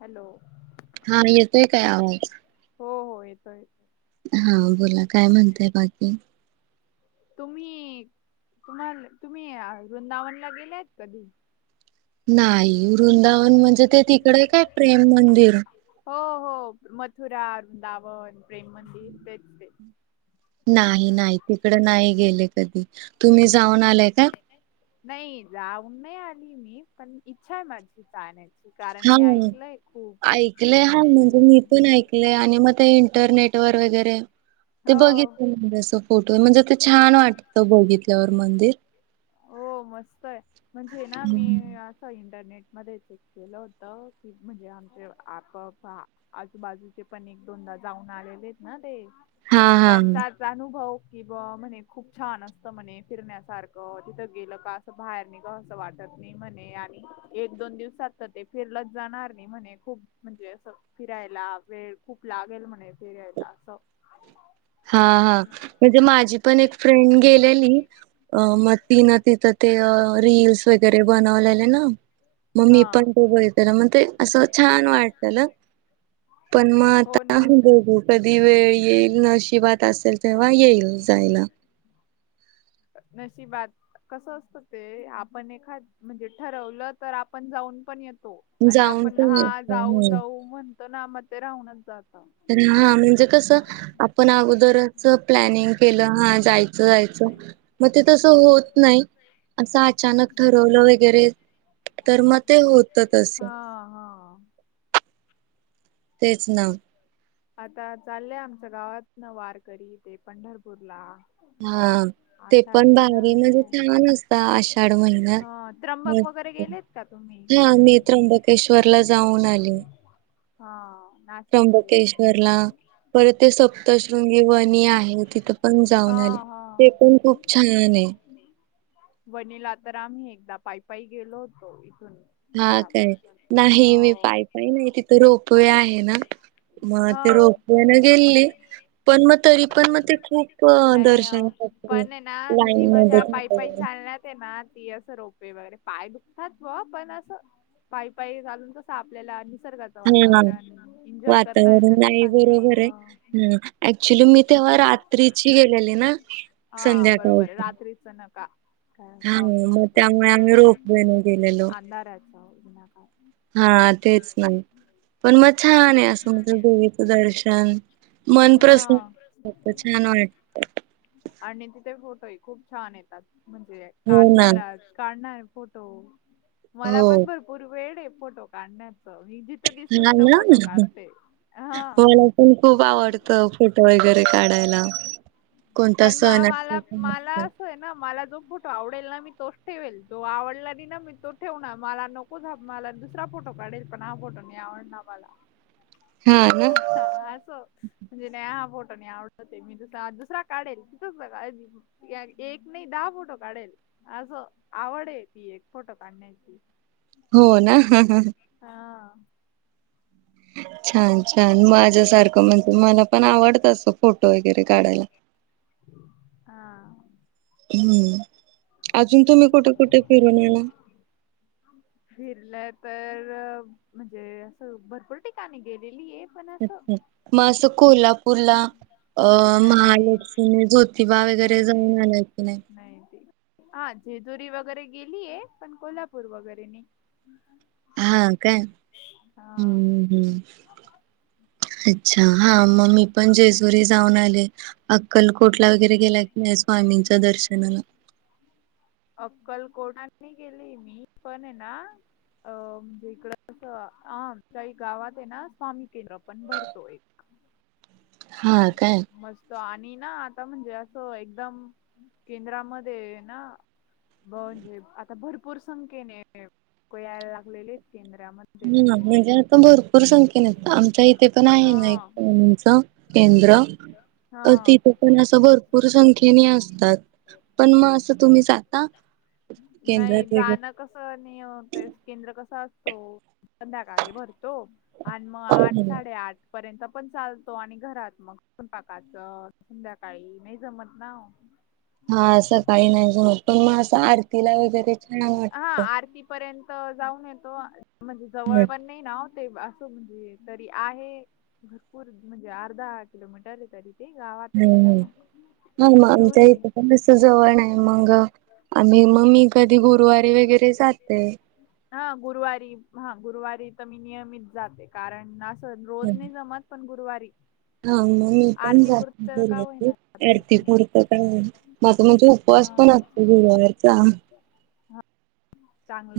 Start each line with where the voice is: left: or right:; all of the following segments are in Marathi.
left: हॅलो,
right: हा येतोय काय आवाज
left: हो हो येतोय.
right: हा बोला काय म्हणताय बाकी?
left: तुम्ही तुम्हाला तुम्ही आ वृंदावनला गेलायत कधी?
right: नाही. वृंदावन म्हणजे ते तिकडे काय प्रेम मंदिर?
left: हो हो. मथुरा, वृंदावन, प्रेम मंदिर तेच ते.
right: नाही नाही. तिकड नाही गेले कधी. तुम्ही जाऊन आलाय का?
left: नाही जाऊन नाही आली मी. पण इच्छा आहे माझी जाण्याच ची. कारण
right: हा
left: मी ऐकलंय खूप प्रेम मंदिर,
right: कलय आणि मग ते इंटरनेट वर वैगेरे ते
left: हो
right: बघितलं ते असं फेटो. म्हणजे ते छान वाटतं बघितल्यावर मंदिर.
left: हो मस्त आहे. म्हणजे ना मी असं इंटरनेट मध्ये चेक केलं होत, की म्हणजे आमचे आप प बा आजूबाजूचे पण एक दोनदा जाऊन आलेलेत ना ते.
right: हा
left: मग
right: हा
left: त्यांचा अनुभव की बुवा म्हणे खूप छान असत म्हणे फिरण्यासारखं. तिथं गेलं का असं बाहेर निघावंसं असं वाटत नाही म्हणे. आणि एक दोन दिवसात तर ते फिरलच जाणार नाही म्हणे. खूप म्हणजे असं फिरायला वेळ खूप लागेल म्हणे फिरायला असं.
right: हा हा. म्हण जे माझी पण एक फ्रेंड गेलेली. अ म ती न तिथ ते ऱील्स वगैरे बनवलेले ना मग मी
left: हा
right: पण तो बघित ना मग ते असं छान वाटत ना पण मग
left: हो
right: आता
left: ना.
right: बघू कधी वेळी येईल नशिबात असेल तेव्हा येईल जायला
left: नशिबात कसं असतं ते आपण एखाद म्हणजे ठरवलं तर आपण जाऊन पण येतो आणि
right: जाऊन
left: आपण
right: पण
left: हा
right: येतो
left: जाऊ
right: हम्म.
left: जाऊ म्हणतो ना मग ते राहूनच जात
right: तर हा म्हणजे कसं आपण अगोदरच प्लॅनिंग केलं हा जायचं जायचं मग ते तस होत नाही असं अचानक ठरवलं वगैरे तर मग ते होत असे
left: हा हा.
right: तेच ना
left: आता चाललंय आमच्या गावातन वारकरी ते पंढरपूरला
right: हा
left: आ
right: ते पण
left: शाडी र
right: भारी
left: नाश
right: म्हणजे छान असत आषाढ महिन्यात.
left: ह त्र्यंबक
right: मस्त.
left: वगैरे गेलेत ता तुम्ही
right: हा मी
left: कधी
right: त्र्यंबकेश्वरला जाऊन आले.
left: हा नाशिक मध्ये
right: ला पर ते सप्तशृंगी वनी आहे तिथ पण
left: हा
right: जाऊन आले.
left: हा
right: ते पण खूप छान आहे
left: वनीला तर आम्ही एकदा पायपायी गेलो होतो इथून
right: हा काय
left: घरापासून
right: नाही मी
left: हो.
right: पायपाय नाही तिथं रोपवे आहे ना मग
left: हा
right: ते रोप्यान गेली पण मग तरी पण मग ते खूप
left: नाही अ
right: दर्शनासाठी
left: पण आहे ना
right: लाईन
left: जी
right: मध्ये
left: मजा पायी
right: थांबायला
left: पायी
right: लागते
left: चालण्यात ना ती असं रोपे वगैरे पाय दुखतात व पण असं पाय पाय घालून तस आपल्याला निसर्गाचं
right: हा
left: वातावरण एन्जॉय करत य
right: वातावरण
left: ना
right: नाही
left: चांगलं
right: बरोबर आहे.
left: ह
right: ह ऍक्च्युली मी तेव्हा रात्रीची गेलेली ना
left: हा बरोबर आहे
right: संध्याकाळची
left: रात्रीच नका का
right: हा
left: पावसा
right: मग
left: पा
right: त्यामुळे आम्ही रोपवे न गेलेलो
left: अंधाराचा विनाकारण
right: हा तेच नाही पण मग छान आहे असं म्ह देवीचं दर्शन मन प्रसन्न होत छान वाट
left: ना आणि तिथे फोटोही खूप छान येतात म्हणजे
right: हो ना
left: काढणार काढणार फोटो मला
right: हो
left: पण भरपूर वेळ आहे फोटो काढण्यात मी जिथं दिसल
right: हा
left: तिथं
right: ना
left: फोटो
right: मला
left: काढते हा
right: पण खूप आवडतं फोटो वगैरे काढायला कोणता
left: पण म
right: सण
left: मला
right: असेल
left: मला
right: काय असो.
left: असं आहे ना मला दोन कुठ आवडेल ना मी तोच ठेवेल जो आवडला नाही ना मी तो ठेवणार मला नको मला दुस दुसरा फोटो कााडीरप ना फोटो नेणणा पला
right: हा ना
left: ह असं म्हणजे नाही हा फोटो नाही आवडत मी दुसरा दुसरा काढेल तिथंच काळजी एक नाही दहा फोटो काढेल असं आवड आहे ती एक फोटो काढण्याची
right: हो ना
left: हा
right: छान छान माझ्या सारखं म्हणजे मला पण आवडत अस फोटो वगैरे काढायला
left: हा
right: हम्म अजून तुम्ही कुठे कुठे फिरून आणला
left: फिरलंय तर म्हणजे असं भरपूर ठिकाणी गेलेली आहे पण असं
right: अच्छा मग असं कोल्हापूरला अ
left: नाही
right: महालक्ष्मी ज्योतिबा
left: नाही
right: वगैरे
left: नाही
right: जाऊन आलाय की नाही
left: हा जेजुरी वगैरे गेलीय पण कोल्हापूर वगैरे न
right: हा काय हम्म हम्म अच्छा हा मग मी पण जेसुरी जाऊन आले अक्कलकोटला वगैरे गेला की नाही स्वामींच्या दर्शनाला
left: अक्कल कोटला गेली मी पण आहे ना. अ म्हणजे इकडं आमच्या गावात आहे ना स्वामी केंद्र पण भरतो एक.
right: हा काय?
left: मस्त आणि ना आता म्हणजे असं एकदम केंद्रामध्ये ना. ब म्हणजे आता भरपूर संख्येने को यायला लागलेले आहेत केंद्रामध्ये.
right: ह म्हणजे आता भरपूर संख्येने येत आमच्या इ पण आहे
left: हा
right: ना एकच केंद्र
left: हा
right: तिथे. पण असं भरपूर संख्येने असतात पण मग असं तुम्ही जात केंद्रात वेग.
left: कस नियमते केंद्र कस असतो संध्याकाळी भरतो. आणि मग आठ साडेआठ. पर्यंत पण चालतो आणि घरात मगण पाकाचं संध्याकाळी नाही जमत ना. [inaudible]
right: हा असं काही नाहीच न पण मग असं. आरतीला वगैरे छान
left: हा
right: वाटतं.
left: आरती पर्यंत जाऊन येतो म्हणजे जवळ
right: हम्म
left: पण नाही ना होते असं म्हणजे तरी आहे. भरपूर म्हणजे अर्धा किलोमीटर आहे तरी ते गावात ना
right: हम्म
left: ना दूरे.
right: जवण आहे मग आणि मग मी कधी गुरुवारी वगैरे जाते.
left: हा गुरुवारी हा गुरुवारी तर मी नियमित जाते कारण असं रोज नाही जमत पण गुरुवारी.
right: हा मग मी पण
left: आरती
right: जास्
left: पुरतं का
right: बोलते
left: होईना ते पण
right: अरतीपुरतं काय. माझा म्हणजे
left: हा
right: उपवास पण असतो गर्याचा
left: हा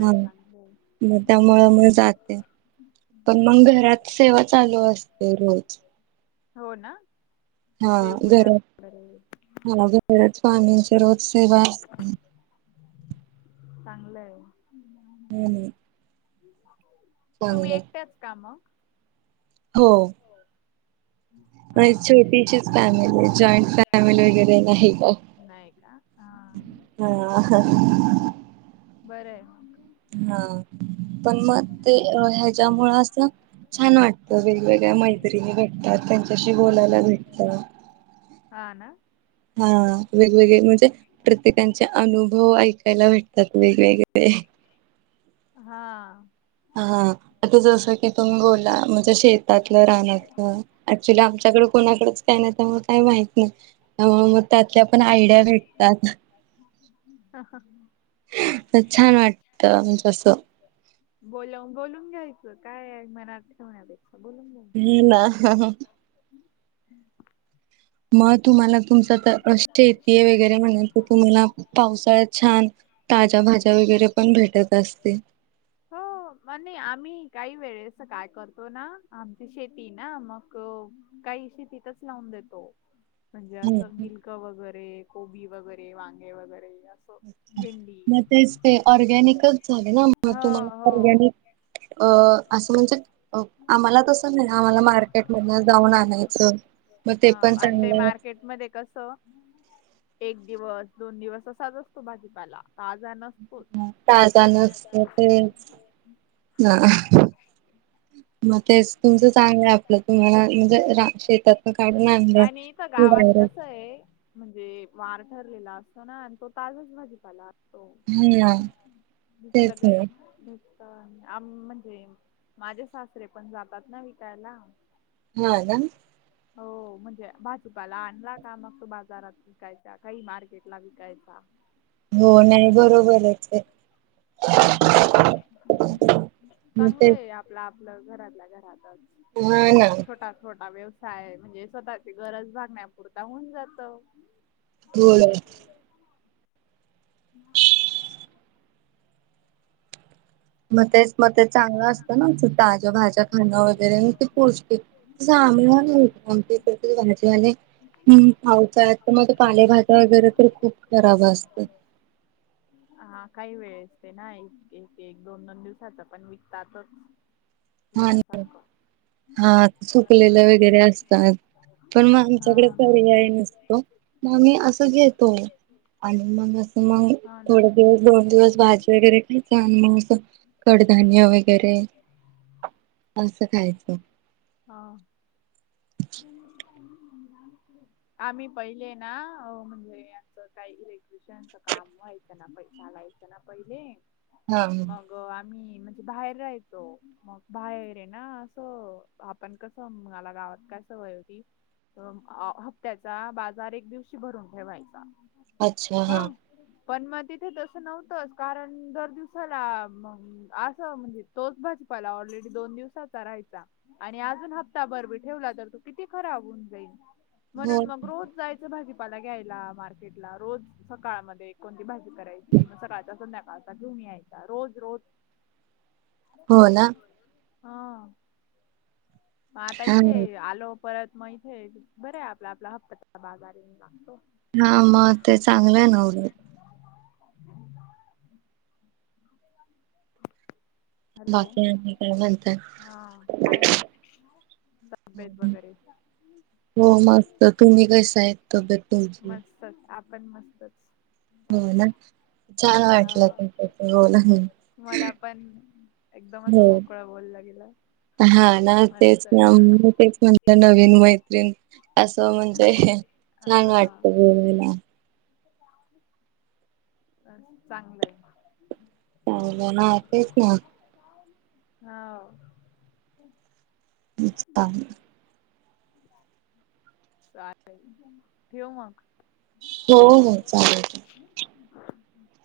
right: हा
left: चांगलंय
right: मग त्यामु मग जातते. पण मग घरात सेवा चालू असते रोज
left: हो ना.
right: हा
left: देवपूजा
right: घरात
left: वगैरे
right: हा घरात पाणींची रोज सेवा असते.
left: चांगलंय.
right: नाही नाही.
left: तुम्ही एकट्याच काम.
right: हो.
left: हा
right: छोटीशीच फॅमिली जॉईंट फॅमिली वगैरे नाही का.
left: नाही हा.
right: हा.
left: बरं आहे. मग
right: हा पण मग ते ह्याच्यामु अस छान वाटतं वेगवेगळ्या मैत्रिणी भेटतात त्यांच्याशी बोलायला भेटत.
left: हा ना.
right: हम. वेगवेगळे म्हणजे प्रत्येकांचे अनुभव ऐकायला भेटतात वेगवेगळे
left: हा.
right: हा आता जसं की तुम्ही गोला म्हणजे शेतातलं रानातलं. क्च्युली आमच्याकडे कोणाकडेच काय नाही त्यामुळे काही माहत नाही. मग त्यातल्या पण आयडिया भेटतात.
left: [unintelligible]
right: छान वाटत म्हणज असं.
left: बला बोलून घ्यायचं काय मनाथ होण्यापेक्षा बोलून घ्यायच.
right: ह ना. मग तुम्हाला तुमच तर शेती आहे वगैरे म्हणा क तुम्हाला पावसाळ्यात छान ताज्या भाज्या वगैरे, पण भेटत असते.
left: हो. म नाही आम्ही काही वेळेस काय करतो, ना आमची शेती ना मग काही शेतीतचं लावून देतो. म्हणजे असं गिलक वगैरे, कोबी वगैरे, वांगे वगैरे असं
right: अ
left: भेंडी
right: मग तेच ते ऑर्गनिकच झाले, ना म
left: हो
right: तुम्हाला
left: हो
right: ऑर्गनिक अ असं म्हणजे? आम्हाला तसं नाही आम्हाला, मार्केट मधन जाऊन आणायचं. मग ते पण चांगलं
left: मध्ये कस एक दिवस, दोन दिवस असाच असतो भाजीपाला. ताज न
right: ताजा नसतोय, [unintelligible]
left: [unintelligible]
right: म तेच तुमचं चांगलं आहे आपलं तुम्हाला, म्हणजे रा शेतातनं काढून आणलं की डायरेक्ट
left: कय म्हणजे वार ठरलेला असतो, ना आणि तो ताजाचं भाजीपाला. हो,
right: हा
left: इथं
right: तेच
left: लगेच
right: ना
left: [unintelligible] आम म्हणजे, माझे सासरे पण जातात ना विकायला.
right: हा, ना.
left: हो, म्हणजे भाजीपाला आणला, का मग तो बाजारात विकायचा काही मार्केटला विकायचा.
right: हो, नाही बरोबरचं [unintelligible]
left: [unintelligible] ह
right: मग ते
left: चांगलंय आपलं आपलं घरातल्या घरातचं.
right: व्हय.
left: छोटा छोटा व्यवसाय म्हणजे, स्वतःची गरज भागण्या पुरता होऊन जातो.
right: व्हय.
left: म
right: मग तेच मग ते चांगलं असतं, ना ताज्या भाज्या खाणं वगैरे ती पोष्ट चांगल मिळत्या, आणि तिकडची भाजी आणि. हम पावसाळ्या तर मग पालेभाजा वगैरे, तर खूप खराब असते.
left: हा काही वेळ असते ना, एक -एक दोन- दोन दिवस. तसं पण विकतातच,
right: आणि
left: वेड्यासारखं
right: हा सुकलेल्या वगैरे असतात, पण मग आमच्याकडे
left: हा ना
right: पर्याय नसतो. म मी असं घेतो. आणि मग असं मग
left: हा ना
right: थोडे, दिवस दोन दिवस भाजी वगैरे का धान्य [unintelligible] कडधान्य वगैरे असं खायचं.
left: हा. [unintelligible] आम्ही पहिले ना अ म्हणजे, आमचं काही इलेक्ट्रिशियनच काम व्हा त्यांना पैसे आणायचं ना पहिले.
right: हा ह.
left: ग आम्ही म्हणजे, बाहेर राहायचो. मग बाहेर येना असं, आपण कसं मला गावात का सवय होती, हप्त्याचा बाजार एक दिवशी भरून ठेवायचा.
right: अच्छा! हा.
left: पण मग तिथे तसं नव्हतचं कारण, दर दिवसाला असं म्हणजे तोच भाजपाला ऑलरेडी दोन दिवसाचा राहायचा, आणि अजून हप्ताभर बी ठेवला तर त किती खराब होऊन जाईल,
right: हो
left: म्हणून मग रोज जायचं भाजीपाला घ्यायला मार्केटला रोज. सकाळमध्ये कोणती भाजी करायची, म सकाळचा संध्याकाळचा घेऊन यायचा रोज, रोज
right: हो ना
left: [inaudible] हा मा आता
right: हा
left: इथे आलो. परत मग इथे बरे आहे आपला आपला हप्प [unintelligible] बाजार येऊन लागतो.
right: हा म ते चांगलं ये ना उलट.
left: [unintelligible] हॅलो
right: बाकी आणि काय म्हणताय
left: हा काय नही. तब्येत वगैरे.
right: हो मग तुम्ही कस आहेत, तब्येत तुमची.
left: त आपण मस्तच.
right: हो
left: काय
right: ना, छान वाटलं
left: हो
right: तुमच्याशी बोलून.
left: मला पण एकदम असं
right: हो
left: मोकळं बोललं गेलं.
right: हा ना तेच,
left: मस्त
right: तेच म्हणल, नवीन मैत्रीण. असं म्हणजे छान वाटत
left: हा
right: [unintelligible]
left: [unintelligible] अ चांगलंये.
right: चावलं ना तेच ना!
left: हा!
right: [unintelligible]
left: चालेल ठेवू मग.
right: हो, हो चालेल.
left: [inaudible]